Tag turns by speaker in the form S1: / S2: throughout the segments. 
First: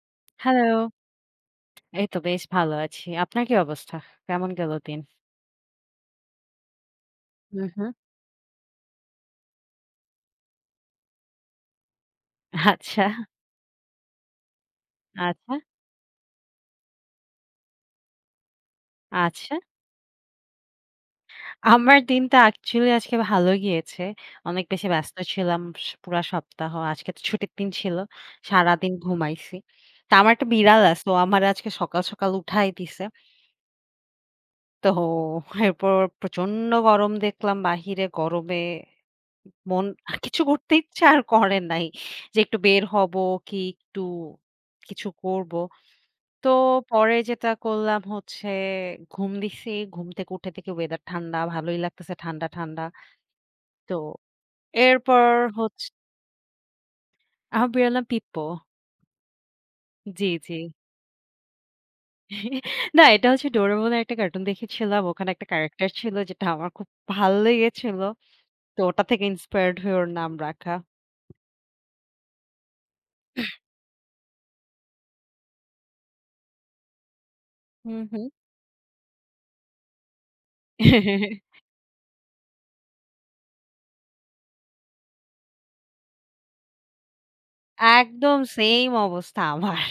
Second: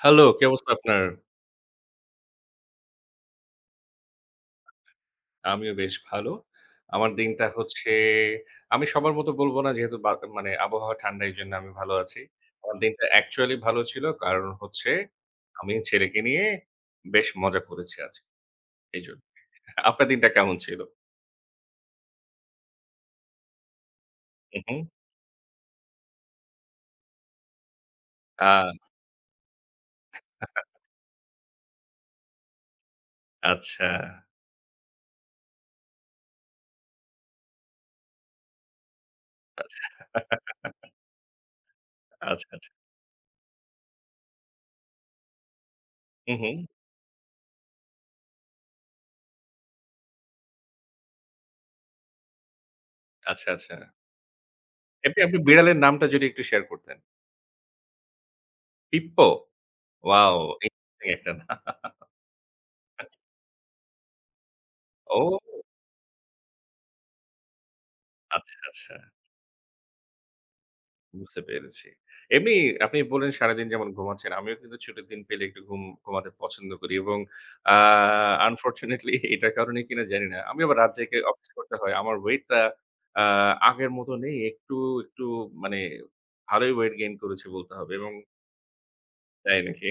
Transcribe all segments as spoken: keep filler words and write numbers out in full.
S1: Hello, কি অবস্থা
S2: hello.
S1: আপনার?
S2: এই তো বেশ ভালো আছি। আপনার কি অবস্থা? কেমন গেল দিন?
S1: আমিও বেশ ভালো। আমার দিনটা
S2: হুম,
S1: হচ্ছে
S2: হুম।
S1: আমি সবার মতো বলব না যেহেতু বা মানে আবহাওয়া ঠান্ডা এইজন্য আমি ভালো আছি। আমার দিনটা
S2: আচ্ছা,
S1: অ্যাকচুয়ালি ভালো ছিল। কারণ হচ্ছে
S2: আচ্ছা,
S1: আমি ছেলেকে নিয়ে বেশ মজা করেছি আজকে। এইজন্য।
S2: আচ্ছা।
S1: আপনার দিনটা কেমন ছিল?
S2: আমার দিনটা অ্যাকচুয়ালি আজকে ভালো গিয়েছে।
S1: হু,
S2: অনেক
S1: হু।
S2: বেশি ব্যস্ত ছিলাম স পুরা সপ্তাহ। আজকে তো ছুটির দিন ছিল।
S1: আ
S2: সারাদিন ঘুমাইছি। তো আমার একটা বিড়াল আছে। ও আমারে আজকে সকাল, সকাল উঠায় দিছে।
S1: আচ্ছা,
S2: তো এরপর প্রচন্ড গরম দেখলাম বাহিরে। গরমে
S1: আচ্ছা,
S2: মন কিছু করতে ইচ্ছা আর করে নাই। যে
S1: আচ্ছা,
S2: একটু
S1: আচ্ছা।
S2: বের হব কি একটু কিছু করব।
S1: হু,
S2: তো
S1: হু।
S2: পরে যেটা করলাম হচ্ছে ঘুম দিছি। ঘুম থেকে উঠে দেখি ওয়েদার ঠান্ডা, ভালোই লাগতেছে ঠান্ডা, ঠান্ডা।
S1: আচ্ছা, আচ্ছা।
S2: তো
S1: এমনি
S2: এরপর
S1: আপনি বিড়ালের
S2: হচ্ছে
S1: নামটা যদি একটু শেয়ার করতেন।
S2: আবার বেরোলাম পিপ্পো।
S1: পিপ্পো?
S2: জি,
S1: ওয়াও!
S2: জি।
S1: ইন্টারেস্টিং একটা নাম।
S2: না এটা হচ্ছে ডোরেমনের একটা কার্টুন দেখেছিলাম।
S1: ও
S2: ওখানে একটা ক্যারাক্টার ছিল যেটা আমার খুব ভাল লেগেছিল।
S1: আচ্ছা,
S2: তো
S1: আচ্ছা।
S2: ওটা থেকে ইন্সপায়ার্ড হয়ে ওর নাম রাখা।
S1: বুঝতে পেরেছি। এমনি আপনি বললেন সারাদিন যেমন ঘুমাচ্ছেন, আমিও কিন্তু ছুটির দিন পেলে একটু ঘুম ঘুমাতে পছন্দ করি এবং আ
S2: হুম, হুম।
S1: আনফরচুনেটলি এটার কারণে কিনা জানি না। আমি আবার রাত জেগে অফিস করতে হয়। আমার ওয়েটটা আ আগের মতো নেই। একটু, একটু মানে ভালোই ওয়েট গেইন করেছি বলতে হবে এবং
S2: একদম সেইম অবস্থা
S1: তাই
S2: আমার।
S1: নাকি?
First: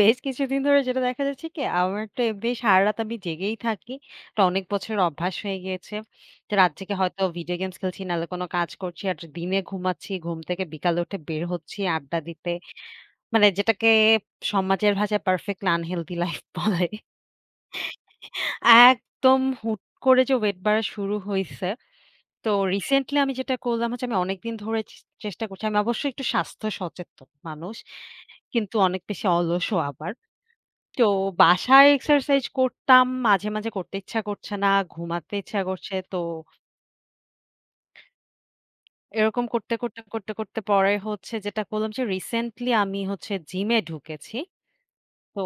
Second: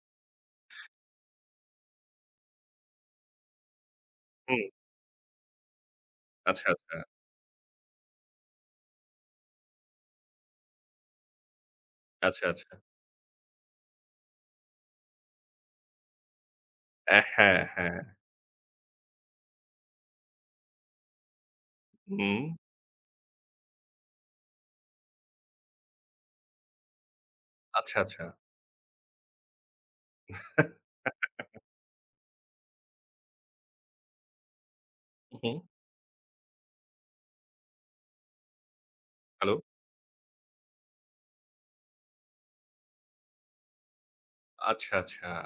S2: বেশ কিছুদিন ধরে যেটা দেখা যাচ্ছে কি, আমার তো এমনি সারারাত আমি জেগেই থাকি। এটা
S1: হুম,
S2: অনেক বছরের অভ্যাস হয়ে গিয়েছে। তো
S1: আচ্ছা,
S2: রাত জেগে
S1: আচ্ছা,
S2: হয়তো ভিডিও গেমস খেলছি, নাহলে কোনো কাজ করছি। আর দিনে ঘুমাচ্ছি, ঘুম থেকে বিকালে উঠে বের হচ্ছি আড্ডা
S1: আচ্ছা,
S2: দিতে।
S1: আচ্ছা।
S2: মানে যেটাকে সমাজের ভাষায় পারফেক্টলি আনহেলথি লাইফ বলে।
S1: অ্যা হ্যাঁ, হ্যাঁ।
S2: একদম হুট করে যে ওয়েট বাড়া শুরু হইছে।
S1: হুম,
S2: তো রিসেন্টলি আমি যেটা করলাম হচ্ছে আমি অনেকদিন ধরে চে চেষ্টা করছি। আমি অবশ্যই একটু স্বাস্থ্য সচেতন মানুষ।
S1: আচ্ছা, আচ্ছা।
S2: কিন্তু অনেক বেশি অলসও আবার। তো বাসায় এক্সারসাইজ করতাম। মাঝে, মাঝে করতে ইচ্ছা করছে না, ঘুমাতে
S1: হুম,
S2: ইচ্ছা করছে। তো এরকম
S1: হ্যালো?
S2: করতে, করতে, করতে, করতে পরে হচ্ছে যেটা করলাম যে রিসেন্টলি আমি হচ্ছে জিমে ঢুকেছি।
S1: আচ্ছা, আচ্ছা,
S2: তো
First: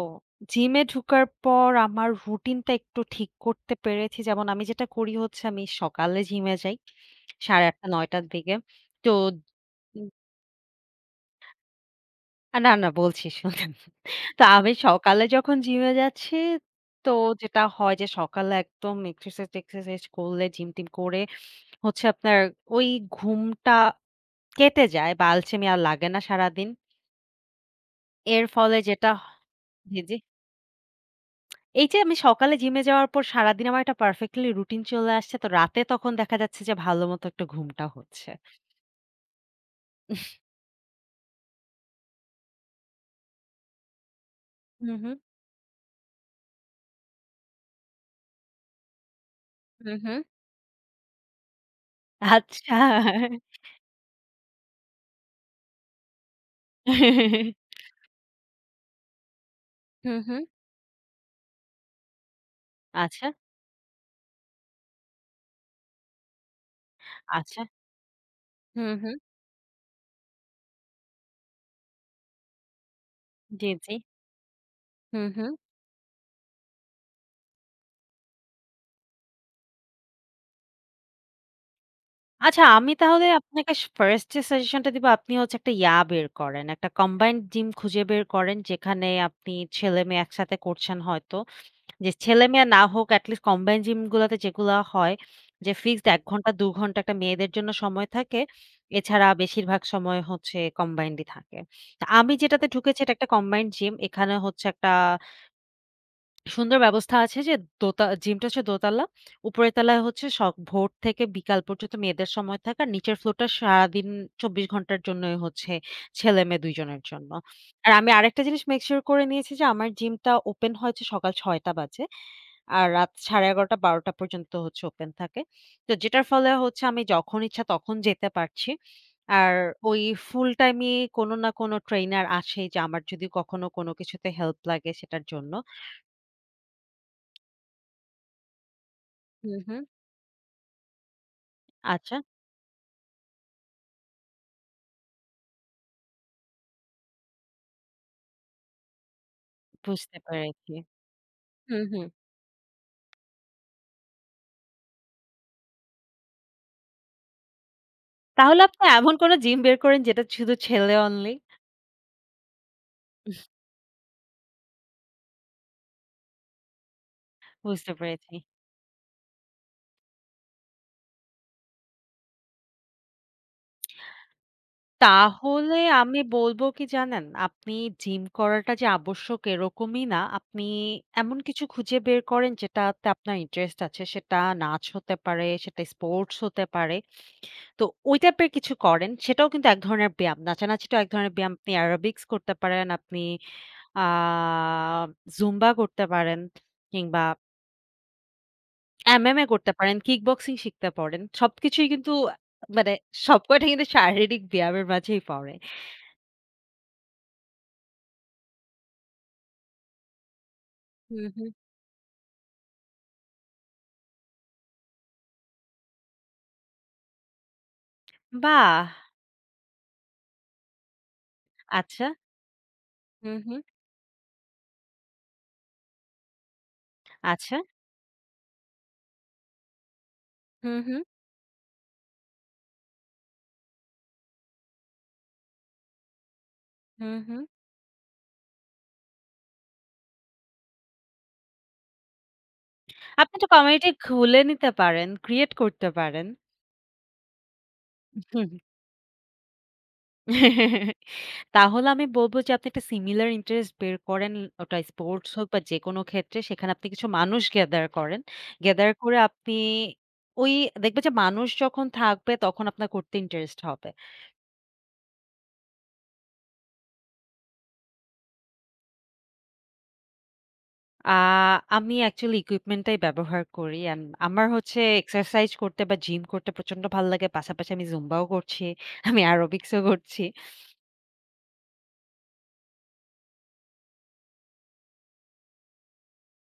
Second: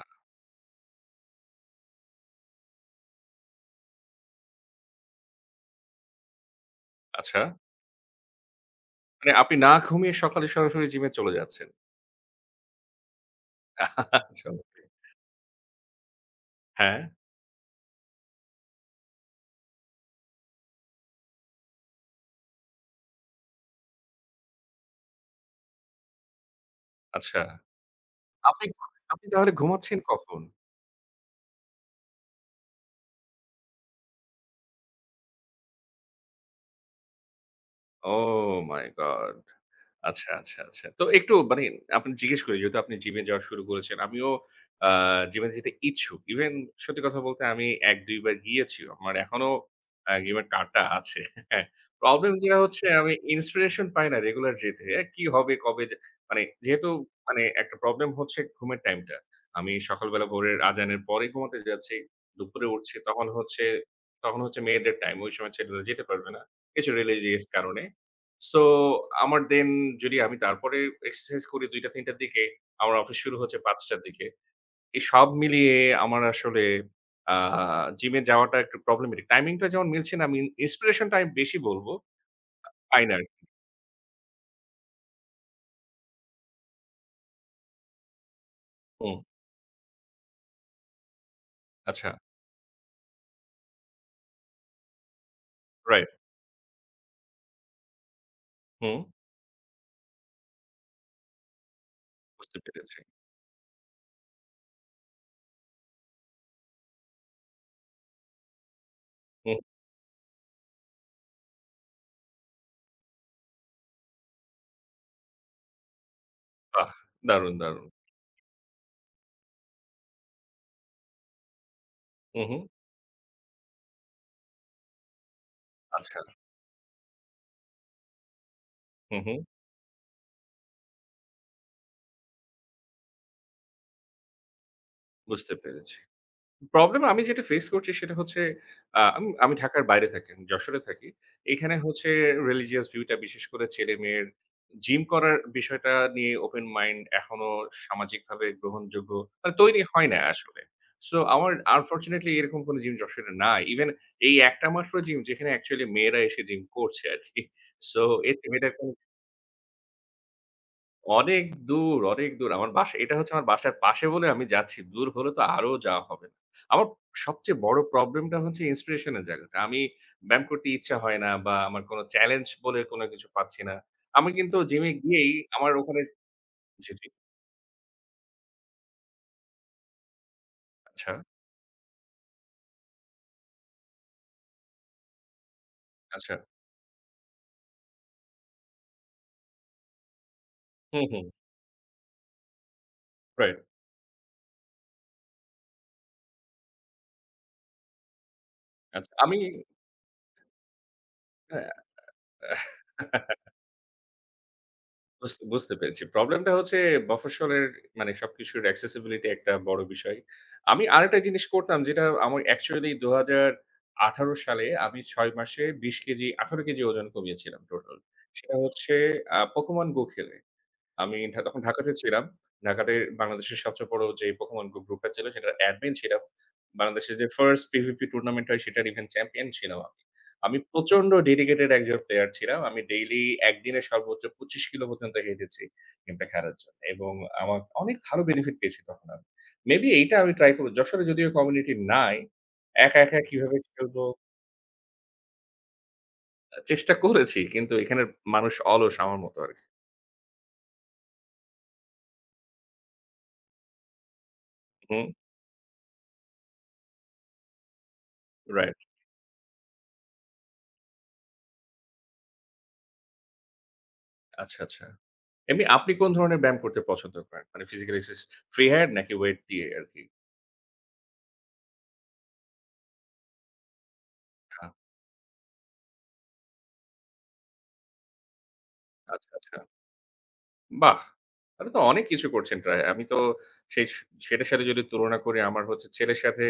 S2: জিমে ঢুকার পর আমার রুটিনটা একটু ঠিক করতে পেরেছি। যেমন আমি যেটা করি হচ্ছে আমি সকালে জিমে যাই।
S1: আচ্ছা।
S2: আটটা ত্রিশ নয়টা র দিকে। তো
S1: মানে আপনি না ঘুমিয়ে সকালে সরাসরি জিমে চলে যাচ্ছেন।
S2: আ না, না বলছি শুনেন। তো আমি
S1: চমৎকার।
S2: সকালে যখন জিমে যাচ্ছি
S1: হ্যাঁ,
S2: তো যেটা হয় যে সকালে একদম এক্সারসাইজ-টেক্সারসাইজ করলে জিম-টিম করে হচ্ছে আপনার ওই ঘুমটা কেটে যায় বা আলসেমি আর লাগে না সারাদিন।
S1: আচ্ছা।
S2: এর
S1: আপনি
S2: ফলে যেটা
S1: আপনি
S2: হ-
S1: তাহলে ঘুমাচ্ছেন
S2: জি, জি।
S1: কখন?
S2: এই যে আমি সকালে জিমে যাওয়ার পর সারাদিন আমার একটা পারফেক্টলি রুটিন চলে আসছে। তো রাতে তখন দেখা যাচ্ছে যে ভালোমতো একটা ঘুমটা হচ্ছে।
S1: Oh my god! আচ্ছা, আচ্ছা, আচ্ছা। তো একটু মানে আপনি জিজ্ঞেস করি যেহেতু আপনি জিমে যাওয়া শুরু করেছেন। আমিও আ
S2: হুম, হুম,
S1: জিমে যেতে ইচ্ছুক। ইভেন সত্যি কথা বলতে আমি এক দুই বার গিয়েছিও। আমার এখনো
S2: হুম,
S1: আ
S2: হুম।
S1: জিমের কার্ডটা আছে। হ্যাঁ? প্রবলেম যেটা
S2: আচ্ছা।
S1: হচ্ছে আমি ইন্সপিরেশন পাই না রেগুলার যেতে। এ কি হবে? কবে যে মানে যেহেতু মানে একটা প্রবলেম হচ্ছে ঘুমের টাইমটা। আমি
S2: হুম,
S1: সকালবেলা
S2: হুম।
S1: ভোরের আজানের পরে ঘুমাতে যাচ্ছি। দুপুরে উঠছি
S2: আচ্ছা,
S1: তখন হচ্ছে তখন হচ্ছে মেয়েদের টাইম। ওই সময় ছেলেরা যেতে পারবে না। কিছু রিলিজিয়াস
S2: আচ্ছা।
S1: কারণে। সো
S2: হুম, হুম।
S1: আমার দেন যদি আমি তারপরে এক্সারসাইজ করি দুইটা থেকে তিনটা র দিকে, আমার অফিস শুরু হচ্ছে
S2: জি, জি।
S1: পাঁচটা র দিকে। এই
S2: হুম,
S1: সব
S2: হুম।
S1: মিলিয়ে আমার আসলে আ জিমে যাওয়াটা একটু প্রবলেমেটিক। টাইমিংটা যেমন মিলছে না, আমি ইন্সপিরেশন টা আমি বেশি বলবো,
S2: আচ্ছা, আমি
S1: পাই না
S2: তাহলে
S1: আরকি।
S2: আপনাকে স ফার্স্ট যে সাজেশনটা দিব, আপনি হচ্ছে একটা ইয়া বের করেন। একটা কম্বাইন্ড জিম খুঁজে বের করেন, যেখানে
S1: হুম,
S2: আপনি ছেলে-মেয়ে একসাথে করছেন হয়তো।
S1: আচ্ছা,
S2: যে ছেলে-মেয়ে না হোক এটলিস্ট কম্বাইন্ড জিমগুলাতে যেগুলা হয়, যে ফিক্সড
S1: রাইট।
S2: এক ঘন্টা দুই ঘন্টা একটা মেয়েদের জন্য সময় থাকে।
S1: হুম,
S2: এছাড়া বেশিরভাগ সময় হচ্ছে কম্বাইন্ডই থাকে। তা আমি
S1: বুঝতে
S2: যেটাতে
S1: পেরেছি।
S2: ঢুকেছি এটা একটা কম্বাইন্ড জিম। এখানে হচ্ছে একটা সুন্দর ব্যবস্থা আছে যে দোতা জিমটা হচ্ছে দোতলা।
S1: হুম,
S2: উপরের তলায় হচ্ছে স ভোর থেকে বিকাল পর্যন্ত মেয়েদের সময় থাকে। আর নিচের ফ্লোরটা সারাদিন চব্বিশ ঘন্টার জন্যই হচ্ছে ছেলে-মেয়ে দুই
S1: বাহ!
S2: জনের জন্য।
S1: দারুণ, দারুণ।
S2: আর আমি আরেকটা জিনিস মেক সিউর করে নিয়েছি যে আমার জিমটা ওপেন হয়েছে সকাল ছয়টা টা বাজে।
S1: হু, হু,
S2: আর রাত এগারোটা ত্রিশ বারোটা পর্যন্ত হচ্ছে ওপেন থাকে। তো
S1: আচ্ছা।
S2: যেটার ফলে হচ্ছে আমি যখন ইচ্ছা তখন যেতে পারছি।
S1: হু, হু,
S2: আর ওই ফুল টাইমই কোনো না কোনো ট্রেইনার আসেই যে আমার যদি কখনো কোনো কিছুতে হেল্প লাগে সেটার জন্য।
S1: বুঝতে পেরেছি। প্রবলেম আমি যেটা ফেস করছি সেটা হচ্ছে আ আমি
S2: হু,
S1: আমি
S2: হু।
S1: ঢাকার বাইরে থাকি। আমি যশোরে থাকি। এখানে হচ্ছে
S2: আচ্ছা,
S1: রিলিজিয়াস ভিউটা বিশেষ করে ছেলেমেয়ের জিম করার বিষয়টা নিয়ে ওপেন মাইন্ড এখনো সামাজিকভাবে গ্রহণযোগ্য মানে তৈরি হয়
S2: বুঝতে
S1: না আসলে।
S2: পেরেছি।
S1: সো আমার
S2: হুম, হুম।
S1: আনফরচুনেটলি এরকম কোনো জিম যশোরে নাই। ইভেন এই একটা মাত্র জিম যেখানে অ্যাকচুয়ালি মেয়েরা এসে জিম করছে আরকি। সো এতে
S2: তাহলে
S1: মেয়েদের
S2: আপনি এমন কোন জিম বের করেন যেটা শুধু ছেলে অনলি?
S1: অনেক দূর, অনেক দূর। আমার বাসা এটা হচ্ছে আমার বাসার পাশে বলে আমি যাচ্ছি। দূর হলে তো আরো যাওয়া হবে না। আমার সবচেয়ে বড়
S2: বুঝতে পেরেছি।
S1: প্রবলেমটা হচ্ছে ইন্সপিরেশন এর জায়গাটা। আমি ব্যায়াম করতে ইচ্ছা হয় না বা আমার কোনো চ্যালেঞ্জ বলে কোনো কিছু পাচ্ছি না। আমি কিন্তু জিমে গিয়েই আমার
S2: তাহলে
S1: ওখানে
S2: আমি বলব কি
S1: জি, জি।
S2: জানেন? আপনি জিম করাটা যে আবশ্যক এরকমই না। আপনি
S1: আচ্ছা,
S2: এমন কিছু খুঁজে বের করেন যেটাতে আপনার ইন্টারেস্ট আছে। সেটা নাচ হতে পারে, সেটা
S1: আচ্ছা।
S2: স্পোর্টস হতে পারে। তো ওই টাইপের কিছু করেন। সেটাও কিন্তু এক ধরনের ব্যায়াম। নাচানাচিটাও
S1: হুম,
S2: এক
S1: হুম।
S2: ধরনের ব্যায়াম। আপনি অ্যারোবিক্স করতে পারেন, আপনি
S1: রাইট।
S2: আ জুম্বা করতে পারেন কিংবা
S1: আচ্ছা। আমি
S2: M M A করতে পারেন, কিক বক্সিং শিখতে পারেন। সবকিছুই কিন্তু মানে
S1: হ্যাঁ।
S2: সবকটা কিন্তু শারীরিক ব্যায়ামের মাঝেই
S1: বুঝতে
S2: পড়ে।
S1: বুঝতে পেরেছি। প্রবলেমটা হচ্ছে মফস্বলের মানে সবকিছুর accessibility একটা বড় বিষয়। আমি আরেকটা
S2: হুম,
S1: জিনিস
S2: হুম।
S1: করতাম যেটা আমার অ্যাকচুয়ালি দুই হাজার আঠারো সালে আমি ছয় মাসে বিশ কেজি আঠারো কেজি ওজন কমিয়েছিলাম টোটাল। সেটা হচ্ছে
S2: বাহ!
S1: আ Pokemon Go খেলে। আমি ঢা তখন ঢাকাতে
S2: আচ্ছা।
S1: ছিলাম। ঢাকাতে
S2: হুম,
S1: বাংলাদেশের
S2: হুম।
S1: সবচেয়ে বড় যে Pokemon Go গ্রুপটা ছিল সেটার অ্যাডমিন ছিলাম। বাংলাদেশের যে
S2: আচ্ছা।
S1: First P V P tournament হয় সেটার ইভেন চ্যাম্পিয়ন ছিলাম আমি। আমি
S2: হুম, হুম।
S1: প্রচন্ড ডেডিকেটেড একজন প্লেয়ার ছিলাম। আমি ডেইলি একদিনে সর্বোচ্চ পঁচিশ কিলো পর্যন্ত হেঁটেছি গেমটা খেলার জন্য এবং
S2: হুম, হুম।
S1: আমার অনেক ভালো বেনিফিট পেয়েছি তখন আমি। মেবি এইটা আমি ট্রাই করব। যশোরে যদিও কমিউনিটি নাই। একা, একা
S2: আপনি একটা
S1: কিভাবে
S2: কমিউনিটি
S1: খেলবো
S2: খুলে নিতে পারেন, ক্রিয়েট করতে পারেন।
S1: চেষ্টা করেছি কিন্তু এখানের
S2: হুম।
S1: মানুষ অলস আমার মতো আরকি।
S2: তাহলে আমি বলব যে আপনি একটা সিমিলার ইন্টারেস্ট বের করেন। ওটা
S1: হুম,
S2: স্পোর্টস হোক বা যেকোনো ক্ষেত্রে সেখানে আপনি কিছু মানুষ গ্যাদার করেন।
S1: রাইট।
S2: গ্যাদার করে আপনি ওই দেখবেন যে মানুষ যখন থাকবে তখন আপনার করতে ইন্টারেস্ট হবে।
S1: আচ্ছা, আচ্ছা। এমনি আপনি কোন ধরনের ব্যায়াম করতে পছন্দ করেন? মানে ফিজিক্যাল এক্সারসাইজ ফ্রি হ্যান্ড নাকি ওয়েট দিয়ে আরকি?
S2: আ আমি অ্যাকচুয়ালি ইকুইপমেন্টটাই ব্যবহার করি। অ্যান্ড আমার
S1: আ
S2: হচ্ছে এক্সারসাইজ করতে বা জিম করতে প্রচন্ড ভাল লাগে। পাশাপাশি আমি জুম্বাও করছি। আমি
S1: আচ্ছা, আচ্ছা।
S2: অ্যারোবিক্সও করছি।
S1: বাহ! তাহলে তো অনেক কিছু করছেন প্রায়। আমি তো সেই স সেটার সাথে যদি তুলনা করি আমার হচ্ছে ছেলের সাথে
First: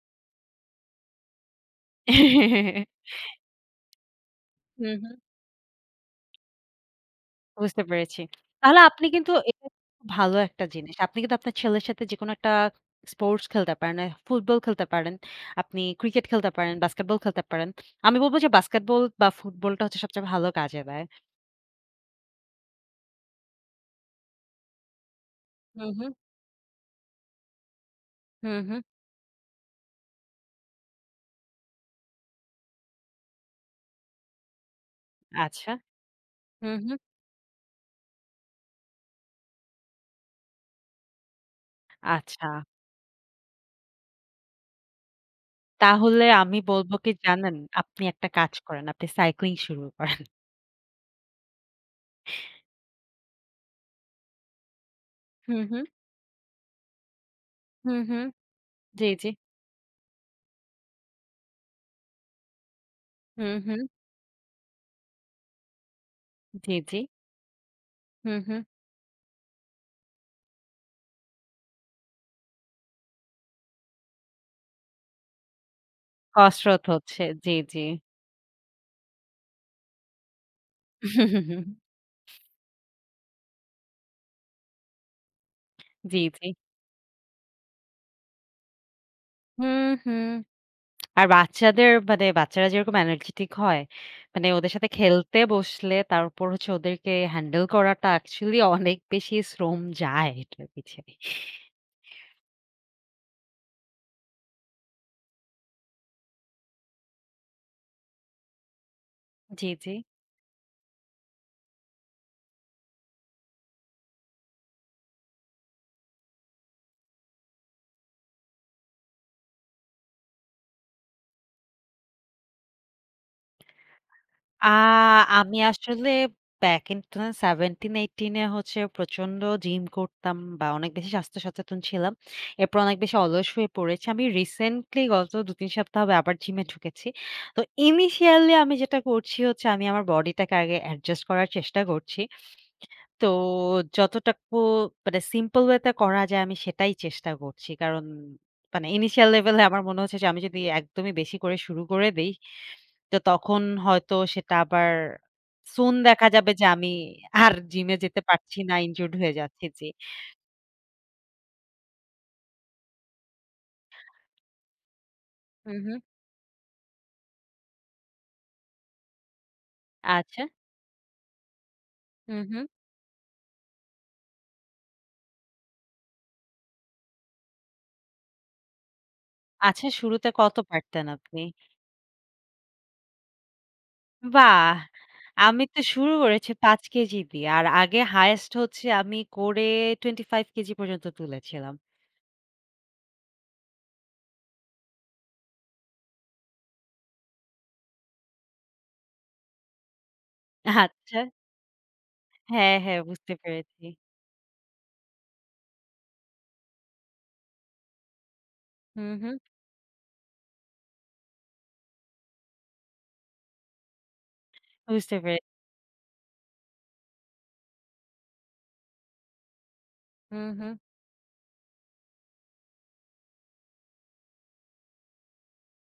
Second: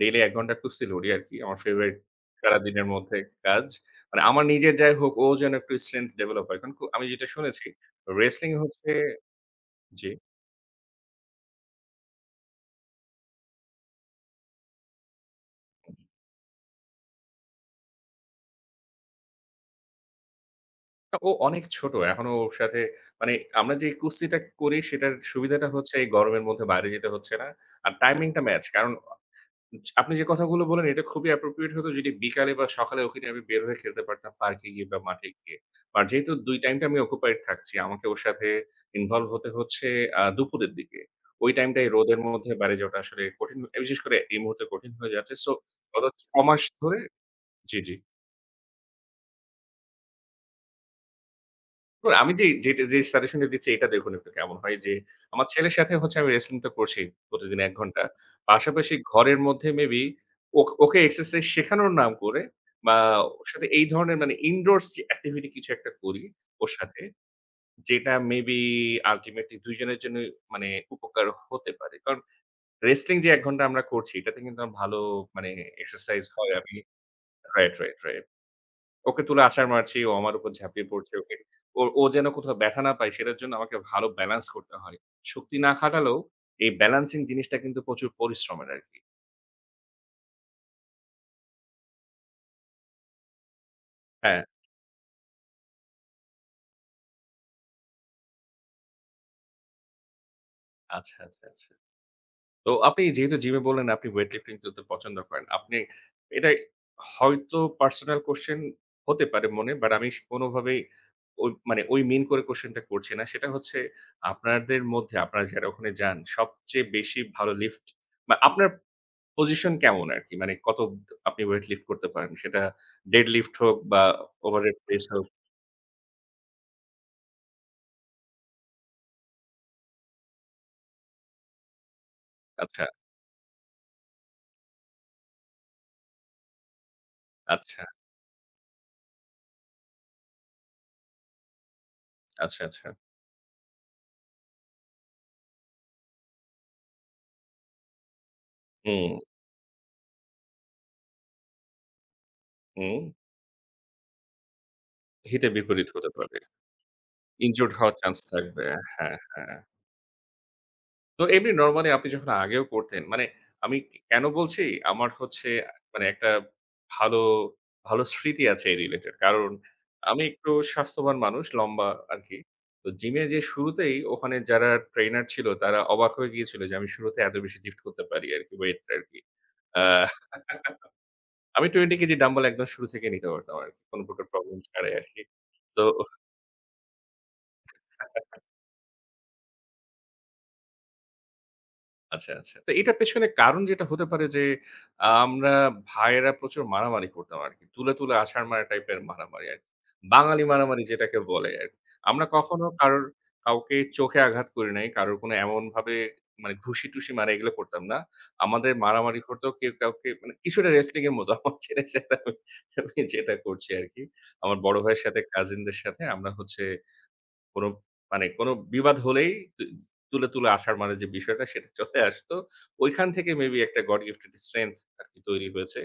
S1: ডেইলি এক ঘন্টা কুস্তি লড়ি আরকি। আমার ফেভারিট সারাদিনের মধ্যে কাজ। মানে আমার নিজের
S2: হুম,
S1: যাই হোক
S2: হুম।
S1: ও যেন একটু স্ট্রেংথ ডেভেলপ হয়। কারণ কু আমি যেটা শুনেছি
S2: বুঝতে পেরেছি।
S1: wrestling
S2: তাহলে
S1: হচ্ছে
S2: আপনি কিন্তু এটা খুব
S1: জি।
S2: ভালো একটা জিনিস। আপনি কিন্তু আপনার ছেলের সাথে যেকোনো একটা স্পোর্টস খেলতে পারেন। অ্যা ফুটবল খেলতে পারেন। আপনি ক্রিকেট খেলতে পারেন, বাস্কেটবল খেলতে পারেন। আমি বলব যে বাস্কেটবল বা ফুটবলটা হচ্ছে সবচেয়ে ভালো কাজে দেয়।
S1: আ ও অনেক ছোট। এখনো ওর সাথে মানে আমরা যে কুস্তিটা করি সেটার সুবিধাটা
S2: হুম,
S1: হচ্ছে এই
S2: হুম।
S1: গরমের মধ্যে বাইরে যেতে হচ্ছে না। আর টাইমিংটা
S2: হুম,
S1: ম্যাচ।
S2: হুম।
S1: কারণ আপনি যে কথাগুলো বললেন এটা খুবই appropriate হতো যদি বিকালে বা সকালে ওকে নিয়ে আমি বের হয়ে খেলতে পারতাম পার্কে গিয়ে বা মাঠে গিয়ে।
S2: আচ্ছা।
S1: বাট যেহেতু দুই
S2: হুম,
S1: টাইমটা
S2: হুম।
S1: আমি occupied থাকছি, আমাকে ওর সাথে involve হতে হচ্ছে আ দুপুরের দিকে। ওই টাইমটায় রোদের
S2: আচ্ছা।
S1: মধ্যে বাইরে যাওয়াটা আসলে কঠিন বিশেষ করে এই মুহূর্তে কঠিন হয়ে যাচ্ছে। সো গত
S2: তাহলে
S1: ছয়
S2: আমি
S1: মাস
S2: বলব
S1: ধরে
S2: কি জানেন?
S1: জি, জি।
S2: আপনি একটা কাজ করেন। আপনি সাইক্লিং শুরু করেন।
S1: না, আমি যে যেটা যে সাজেশনটা দিচ্ছি এটা দেখুন একটু কেমন হয় যে, আমার
S2: হুম,
S1: ছেলের
S2: হুম।
S1: সাথে হচ্ছে আমি wrestling তো করছি প্রতিদিন এক
S2: হুম,
S1: ঘন্টা।
S2: হুম।
S1: পাশাপাশি
S2: জি, জি।
S1: ঘরের মধ্যে মেবি ওক ওকে এক্সারসাইজ শেখানোর নাম করে বা ওর
S2: হুম,
S1: সাথে
S2: হুম।
S1: এই ধরনের মানে indoors যে activity কিছু একটা করি ওর
S2: জি, জি।
S1: সাথে, যেটা
S2: হুম,
S1: মেবি
S2: হুম।
S1: আল্টিমেটলি দুই জনের জন্যই মানে উপকার হতে পারে। কারণ wrestling যে এক ঘন্টা আমরা করছি এটাতে কিন্তু আমার ভালো মানে এক্সারসাইজ হয়। আমি
S2: কসরত হচ্ছে। জি,
S1: রাইট,
S2: জি।
S1: Right, right. ওকে তুলে আছাড় মারছি, ও আমার উপর ঝাঁপিয়ে পড়ছে। ওকে ওর ও যেন কোথাও ব্যথা না পায় সেটার জন্য আমাকে ভালো ব্যালেন্স করতে হয়। শক্তি না খাটালেও
S2: জি, জি।
S1: এই ব্যালেন্সিং জিনিসটা কিন্তু প্রচুর পরিশ্রমের আরকি।
S2: হুম, হুম। আর বাচ্চাদের মানে বাচ্চারা যেরকম এনার্জেটিক হয়,
S1: হ্যাঁ,
S2: মানে ওদের সাথে খেলতে বসলে তার উপর হচ্ছে ওদেরকে হ্যান্ডেল করাটা অ্যাকচুয়ালি অনেক বেশি শ্রম যায় এটার পিছনে।
S1: আচ্ছা, আচ্ছা, আচ্ছা। তো আপনি যেহেতু জিমে বললেন আপনি ওয়েট লিফটিং করতে পছন্দ করেন। আপনি এটা হয়তো পার্সোনাল কোয়েশ্চেন হতে পারে
S2: জি,
S1: মনে
S2: জি।
S1: বাট আমি কোনোভাবেই ওই মানে ওই মিন করে কোয়েশ্চেনটা করছি না। সেটা হচ্ছে আপনাদের মধ্যে আপনারা যারা ওখানে যান সবচেয়ে বেশি ভালো লিফট বা আপনার পজিশন কেমন আরকি? মানে কত আপনি ওয়েট লিফট করতে পারেন? সেটা ডেড লিফট হোক বা
S2: আ
S1: ওভারহেড প্রেস হোক।
S2: আমি আসলে back in twenty seventeen-eighteen এ হচ্ছে প্রচন্ড জিম করতাম বা অনেক বেশি স্বাস্থ্য সচেতন ছিলাম। এরপর
S1: আচ্ছা,
S2: অনেক বেশি অলস হয়ে পড়েছি। আমি রিসেন্টলি গত দুই তিন সপ্তাহ হবে আবার জিমে ঢুকেছি। তো
S1: আচ্ছা,
S2: ইনিশিয়ালি আমি যেটা করছি হচ্ছে আমি আমার বডিটাকে আগে অ্যাডজাস্ট করার চেষ্টা করছি।
S1: আচ্ছা, আচ্ছা।
S2: তো যতটুকু মানে সিম্পল ওয়েতে করা যায় আমি সেটাই চেষ্টা করছি। কারণ মানে
S1: হুম,
S2: ইনিশিয়াল লেভেলে আমার মনে হচ্ছে যে আমি যদি একদমই বেশি করে শুরু করে দেই
S1: হুম।
S2: তো তখন হয়তো সেটা আবার
S1: হিতে বিপরীত
S2: সুন
S1: হতে
S2: দেখা
S1: পারে।
S2: যাবে যে আমি আর
S1: ইনজুরড হওয়ার
S2: জিমে
S1: চান্স
S2: যেতে পারছি
S1: থাকবে।
S2: না, ইনজিউরড
S1: হ্যাঁ,
S2: হয়ে
S1: হ্যাঁ।
S2: যাচ্ছি। জি।
S1: তো এমনি নরমালি আপনি যখন আগেও করতেন, মানে আমি কেন বলছি? আমার হচ্ছে
S2: হুম, হুম।
S1: মানে একটা ভালো, ভালো স্মৃতি আছে এই রিলেটেড। কারণ আমি
S2: আচ্ছা।
S1: একটু স্বাস্থ্যবান মানুষ, লম্বা আরকি।
S2: হুম, হুম।
S1: তো জিমে যে শুরুতেই ওখানে যারা ট্রেইনার ছিল তারা অবাক হয়ে গিয়েছিল যে আমি শুরুতে এত বেশি লিফট করতে পারি আরকি ওয়েটটা আরকি। আ
S2: আচ্ছা শুরুতে কত পারতেন আপনি?
S1: আমি বিশ কেজি ডাম্বেল একদম শুরু থেকে নিতে পারতাম আরকি। কোন প্রকার প্রবলেম
S2: বাহ!
S1: ছাড়াই আরকি।
S2: আমি তো
S1: তো
S2: শুরু করেছি পাঁচ কেজি দিয়ে। আর আগে হাইয়েস্ট হচ্ছে আমি করে পঁচিশ কেজি পর্যন্ত তুলেছিলাম।
S1: আচ্ছা, আচ্ছা। তো এটার পেছনে কারণ যেটা হতে পারে যে, আহ, আমরা ভাইয়েরা প্রচুর মারামারি করতাম আরকি। তুলে, তুলে আছাড় মারা টাইপের মারামারি আরকি। বাঙালি মারামারি যেটাকে
S2: আচ্ছা।
S1: বলে আরকি। আমরা কখনো
S2: হ্যাঁ, হ্যাঁ
S1: কারোর
S2: বুঝতে
S1: কাউকে
S2: পেরেছি।
S1: চোখে আঘাত করি নাই। কারোর কোনো এমনভাবে মানে ঘুষি-টুসি মারা এগুলো করতাম না। আমাদের
S2: হুম,
S1: মারামারি
S2: হুম।
S1: করতো কেউ কাউকে মানে কিছুটা wrestling এর মতো আমার ছেলের সাথে আমি আমি যেটা করছি আরকি। আমার বড় ভাইয়ের
S2: বুঝতে
S1: সাথে
S2: পেরেছি।
S1: কাজিনদের সাথে আমরা হচ্ছে কোনো মানে কোনো বিবাদ হলেই তু তুলে, তুলে
S2: হুম, হুম।
S1: আসার মানে যে বিষয়টা সেটা চলে আসতো। ওইখান থেকে মেবি একটা গড গিফটেড স্ট্রেংথ আরকি তৈরি হয়েছে।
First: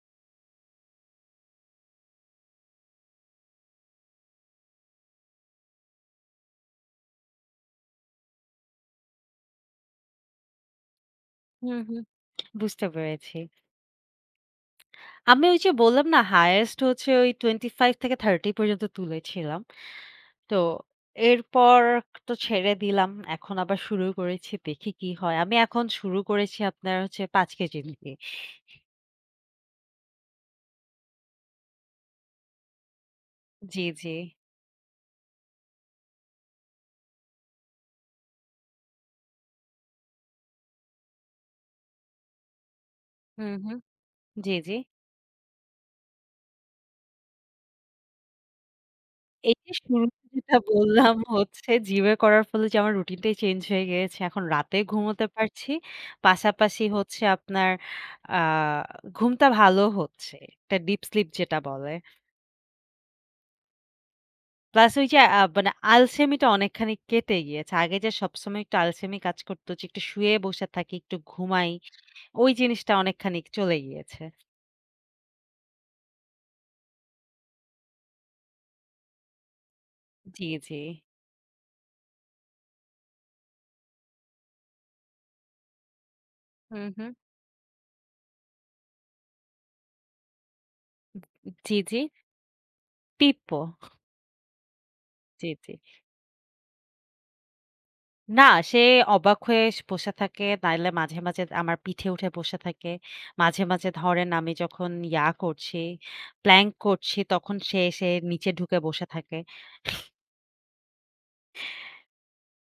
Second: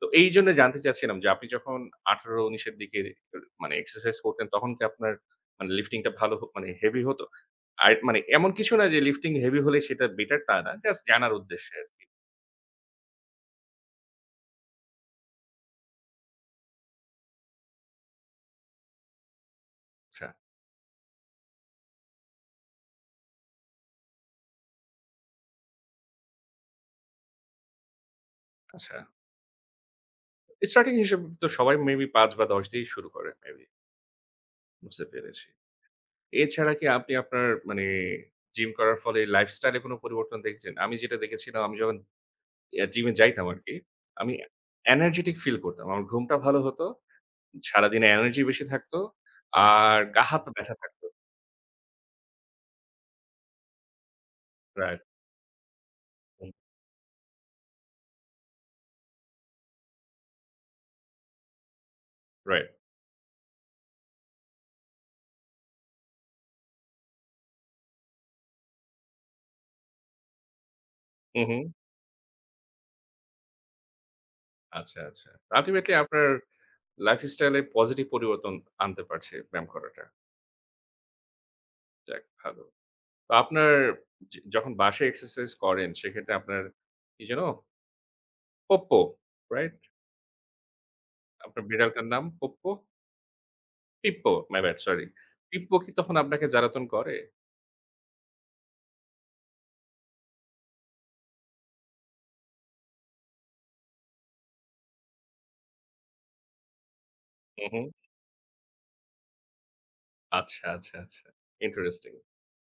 S1: তো এইজন্য জানতে চাচ্ছিলাম যে আপনি যখন আঠারো উনিশ এর দিকে এ মানে এক্সারসাইজ করতেন তখন কি আপনার মানে লিফটিং টা ভালো হ মানে হেভি হতো? আর মানে এমন কিছু না যে লিফটিং হেভি হলে সেটা বেটার তা না। জাস্ট জানার উদ্দেশ্যে
S2: হুম, হুম।
S1: আরকি।
S2: বুঝতে পেরেছি। আমি ওই যে বললাম না হাইয়েস্ট হচ্ছে ওই পঁচিশ থেকে ত্রিশ পর্যন্ত তুলেছিলাম।
S1: আচ্ছা,
S2: তো এরপর তো ছেড়ে দিলাম। এখন আবার শুরু করেছি। দেখি কি হয়। আমি এখন শুরু করেছি আপনার হচ্ছে পাঁচ কেজি দিয়ে।
S1: আচ্ছা। স্টার্টিং হিসেবে তো সবাই মেবি পাঁচ বা দশ দিয়েই শুরু করে মেবি।
S2: জি, জি।
S1: বুঝতে পেরেছি। এছাড়া কি আপনি আপনার মানে জিম করার ফলে লাইফস্টাইলে কোনো পরিবর্তন দেখেছেন? আমি যেটা দেখেছিলাম আমি যখন অ্যা জিমে যাইতাম
S2: হুম,
S1: আরকি,
S2: হুম।
S1: আমি
S2: জি, জি।
S1: এনার্জেটিক ফিল করতাম। আমার ঘুমটা ভালো হতো, সারাদিনে এনার্জি বেশি থাকতো,
S2: এই যে
S1: আর
S2: শুরুতে
S1: গা হাত পা
S2: যেটা
S1: ব্যথা থাকতো।
S2: বললাম হচ্ছে জিমে করার ফলে যে আমার রুটিনটাই চেঞ্জ হয়ে গিয়েছে। এখন রাতে
S1: রাইট,
S2: ঘুমোতে পারছি।
S1: হুম,
S2: পাশাপাশি হচ্ছে আপনার আ ঘুমটা ভালো হচ্ছে। একটা ডিপ স্লিপ যেটা বলে।
S1: রাইট।
S2: প্লাস ওই যে আ মানে আলসেমিটা অনেকখানি কেটে গিয়েছে। আগে যে সবসময় একটু আলসেমি কাজ করত যে একটু শুয়ে বসে থাকি, একটু
S1: হু, হু।
S2: ঘুমাই, ওই জিনিসটা অনেকখানি চলে গিয়েছে।
S1: আচ্ছা, আচ্ছা। আল্টিমেটলি আপনার লাইফস্টাইলে পজিটিভ পরিবর্তন আনতে পারছে ব্যায়াম করাটা।
S2: জি, জি।
S1: যাক ভালো। তো আপনার য যখন বাসায় এক্সারসাইজ করেন সেক্ষেত্রে আপনার
S2: হুম, হুম।
S1: কি যেন? Poppo, right? আপনার
S2: জি, জি।
S1: বিড়ালটার নাম Poppo?
S2: Pippo.
S1: Pippo, my bad sorry.
S2: জি, জি।
S1: পিপ্পো কি তখন আপনাকে জ্বালাতন করে?
S2: না সে অবাক হয়ে স বসে থাকে, নাইলে মাঝে, মাঝে আমার পিঠে উঠে বসে থাকে। মাঝে, মাঝে ধরেন আমি যখন ইয়া করছি, প্ল্যাংক করছি তখন
S1: হু,
S2: সে
S1: হু।
S2: এসে নিচে ঢুকে বসে থাকে।
S1: আচ্ছা, আচ্ছা, আচ্ছা। ইন্টারেস্টিং।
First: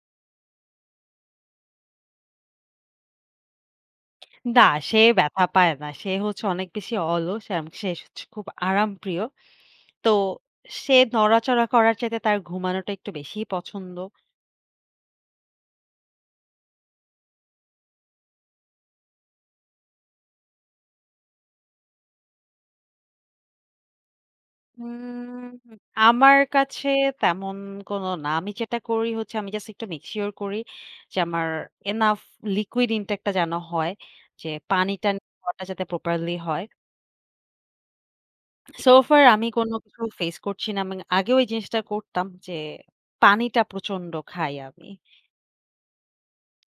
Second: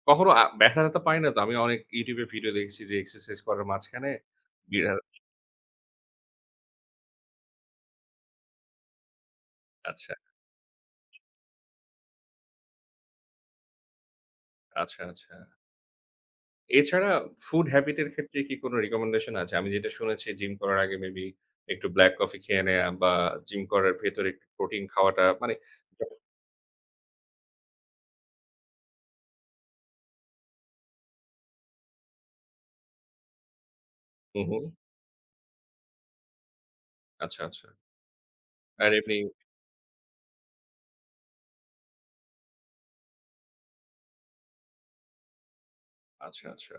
S1: কখনো আ ব্যথা-ট্যাথা পায় না তো? আমি অনেক YouTube এ ভিডিও দেখেছি যে এক্সারসাইজ করার মাঝখানে
S2: না
S1: বিড়াল
S2: সে ব্যথা পায় না। সে হচ্ছে অনেক বেশি অলস এবং সে হচ্ছে খুব আরামপ্রিয়। তো
S1: আচ্ছা,
S2: সে নড়াচড়া করার চাইতে তার ঘুমানোটা একটু বেশিই পছন্দ।
S1: আচ্ছা, আচ্ছা। এছাড়া ফুড হ্যাবিট এর ক্ষেত্রে কি কোনো রিকমেন্ডেশন আছে? আমি যেটা শুনেছি জিম করার আগে মেবি একটু ব্লাক কফি খেয়ে নেয়া বা জিম করার ভেতরে একটু প্রোটিন খাওয়াটা
S2: হুম।
S1: মানে
S2: আমার কাছে তেমন কোনো না। আমি যেটা করি হচ্ছে আমি জাস্ট একটু মেক সিওর করি যে আমার এনাফ লিকুইড ইনটেক টা যেন হয়।
S1: হুম,
S2: যে
S1: হুম।
S2: পানিটা খাওয়াটা যাতে প্রপারলি হয়।
S1: আচ্ছা, আচ্ছা। আর
S2: সো
S1: এমনি
S2: ফার আমি কোনো কিছু ফেস করছি না। আমি আগেও এই জিনিসটা করতাম যে পানিটা প্রচন্ড খাই আমি।
S1: আচ্ছা, আচ্ছা।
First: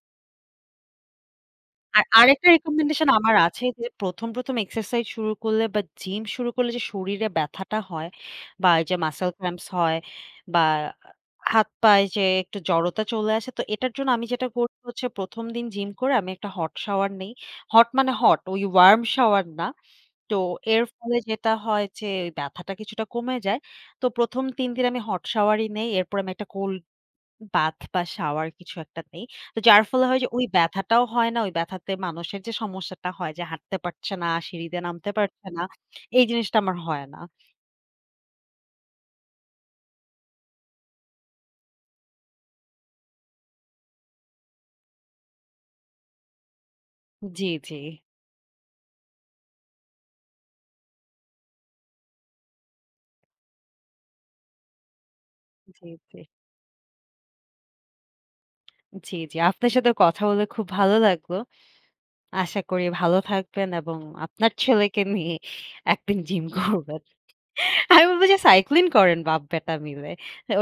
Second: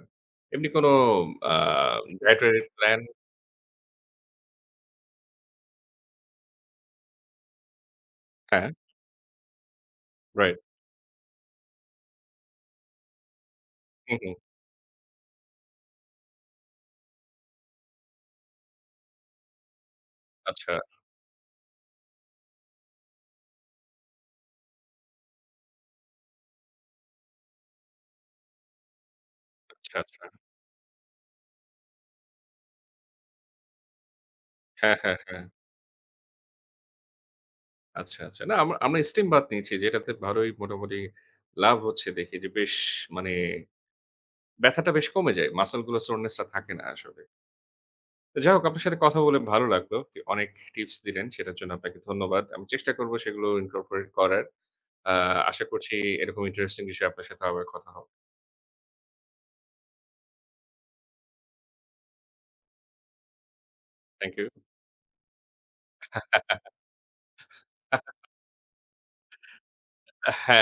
S1: এমনি কোনো আ
S2: আর আরেকটা
S1: dietary plan
S2: রিকমেন্ডেশন আমার আছে যে ১ম, ১ম এক্সারসাইজ শুরু করলে বা জিম শুরু করলে যে শরীরে ব্যথাটা হয়
S1: হ্যাঁ,
S2: বা এই যে মাসল ক্র্যাম্পস হয়
S1: রাইট।
S2: বা হাত পায়ে যে একটু জড়তা চলে আসে। তো এটার জন্য
S1: হুম,
S2: আমি
S1: হুম।
S2: যেটা করি হচ্ছে ১ম দিন জিম করে আমি একটা হট শাওয়ার নেই। হট মানে হট ওই ওয়ার্ম শাওয়ার না। তো
S1: আচ্ছা,
S2: এর ফলে যেটা হয় যে ওই ব্যথাটা কিছুটা কমে যায়। তো ১ম তিন দিন আমি হট শাওয়ারই নেই। এরপর আমি একটা কোল্ড বাথ বা শাওয়ার কিছু একটা নেই। তো যার
S1: আচ্ছা,
S2: ফলে
S1: আচ্ছা।
S2: হয় যে ওই ব্যথাটাও হয় না। ওই ব্যথাতে মানুষের যে সমস্যাটা হয় যে হাঁটতে পারছে না, সিঁড়ি দিয়ে
S1: হ্যাঁ,
S2: নামতে
S1: হ্যাঁ, হ্যাঁ।
S2: পারছে না, এই জিনিসটা আমার হয় না।
S1: আচ্ছা, আচ্ছা। না আমরা আমরা স্টিম বাথ নিয়েছি যেটাতে ভালোই মোটামুটি লাভ হচ্ছে দেখি যে বেশ মানে ব্যথাটা বেশ কমে যায়। মাসল গুলো সোরনেস টা থাকে না আসলে।
S2: জি, জি,
S1: তো যাই হোক আপনার সাথে কথা বলে ভালো লাগলো। অনেক টিপস দিলেন সেটার জন্য আপনাকে ধন্যবাদ। আমি চেষ্টা করব সেগুলো incorporate করার। আ আশা
S2: জি,
S1: করছি
S2: জি,
S1: এরকম ইন্টারেস্টিং বিষয়ে আপনার সাথে আবার কথা হবে।
S2: জি, জি। আপনার সাথে কথা বলে খুব ভালো লাগলো। আশা করি ভালো থাকবেন এবং
S1: থ্যাংক ইউ।
S2: আপনার ছেলেকে নিয়ে একদিন জিম করবেন। আমি বলব যে সাইক্লিং করেন বাপ-বেটা মিলে।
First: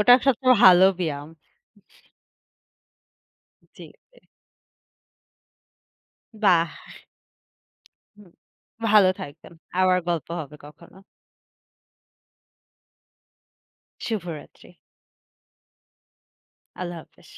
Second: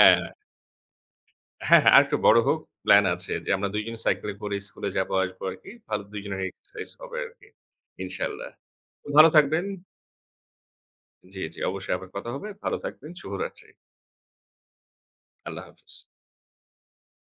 S2: ওটা সবচেয়ে ভালো ব্যায়াম।
S1: হ্যাঁ, হ্যাঁ, আরেকটু বড় হোক প্ল্যান আছে যে আমরা দুই
S2: জি,
S1: জন
S2: জি।
S1: সাইকেলে করে স্কুলে যাবো আসবো আরকি। ভালো দুই জনের
S2: বাহ!
S1: এক্সারসাইজ হবে আরকি।
S2: হুম,
S1: ইনশাআল্লাহ। তো
S2: ভালো
S1: ভালো
S2: থাকবেন।
S1: থাকবেন।
S2: আবার গল্প হবে কখনো।
S1: জি, জি। অবশ্যই আবার কথা হবে। ভালো থাকবেন। শুভরাত্রি।
S2: শুভরাত্রি।
S1: আল্লাহ হাফেজ।
S2: আল্লাহ হাফেজ।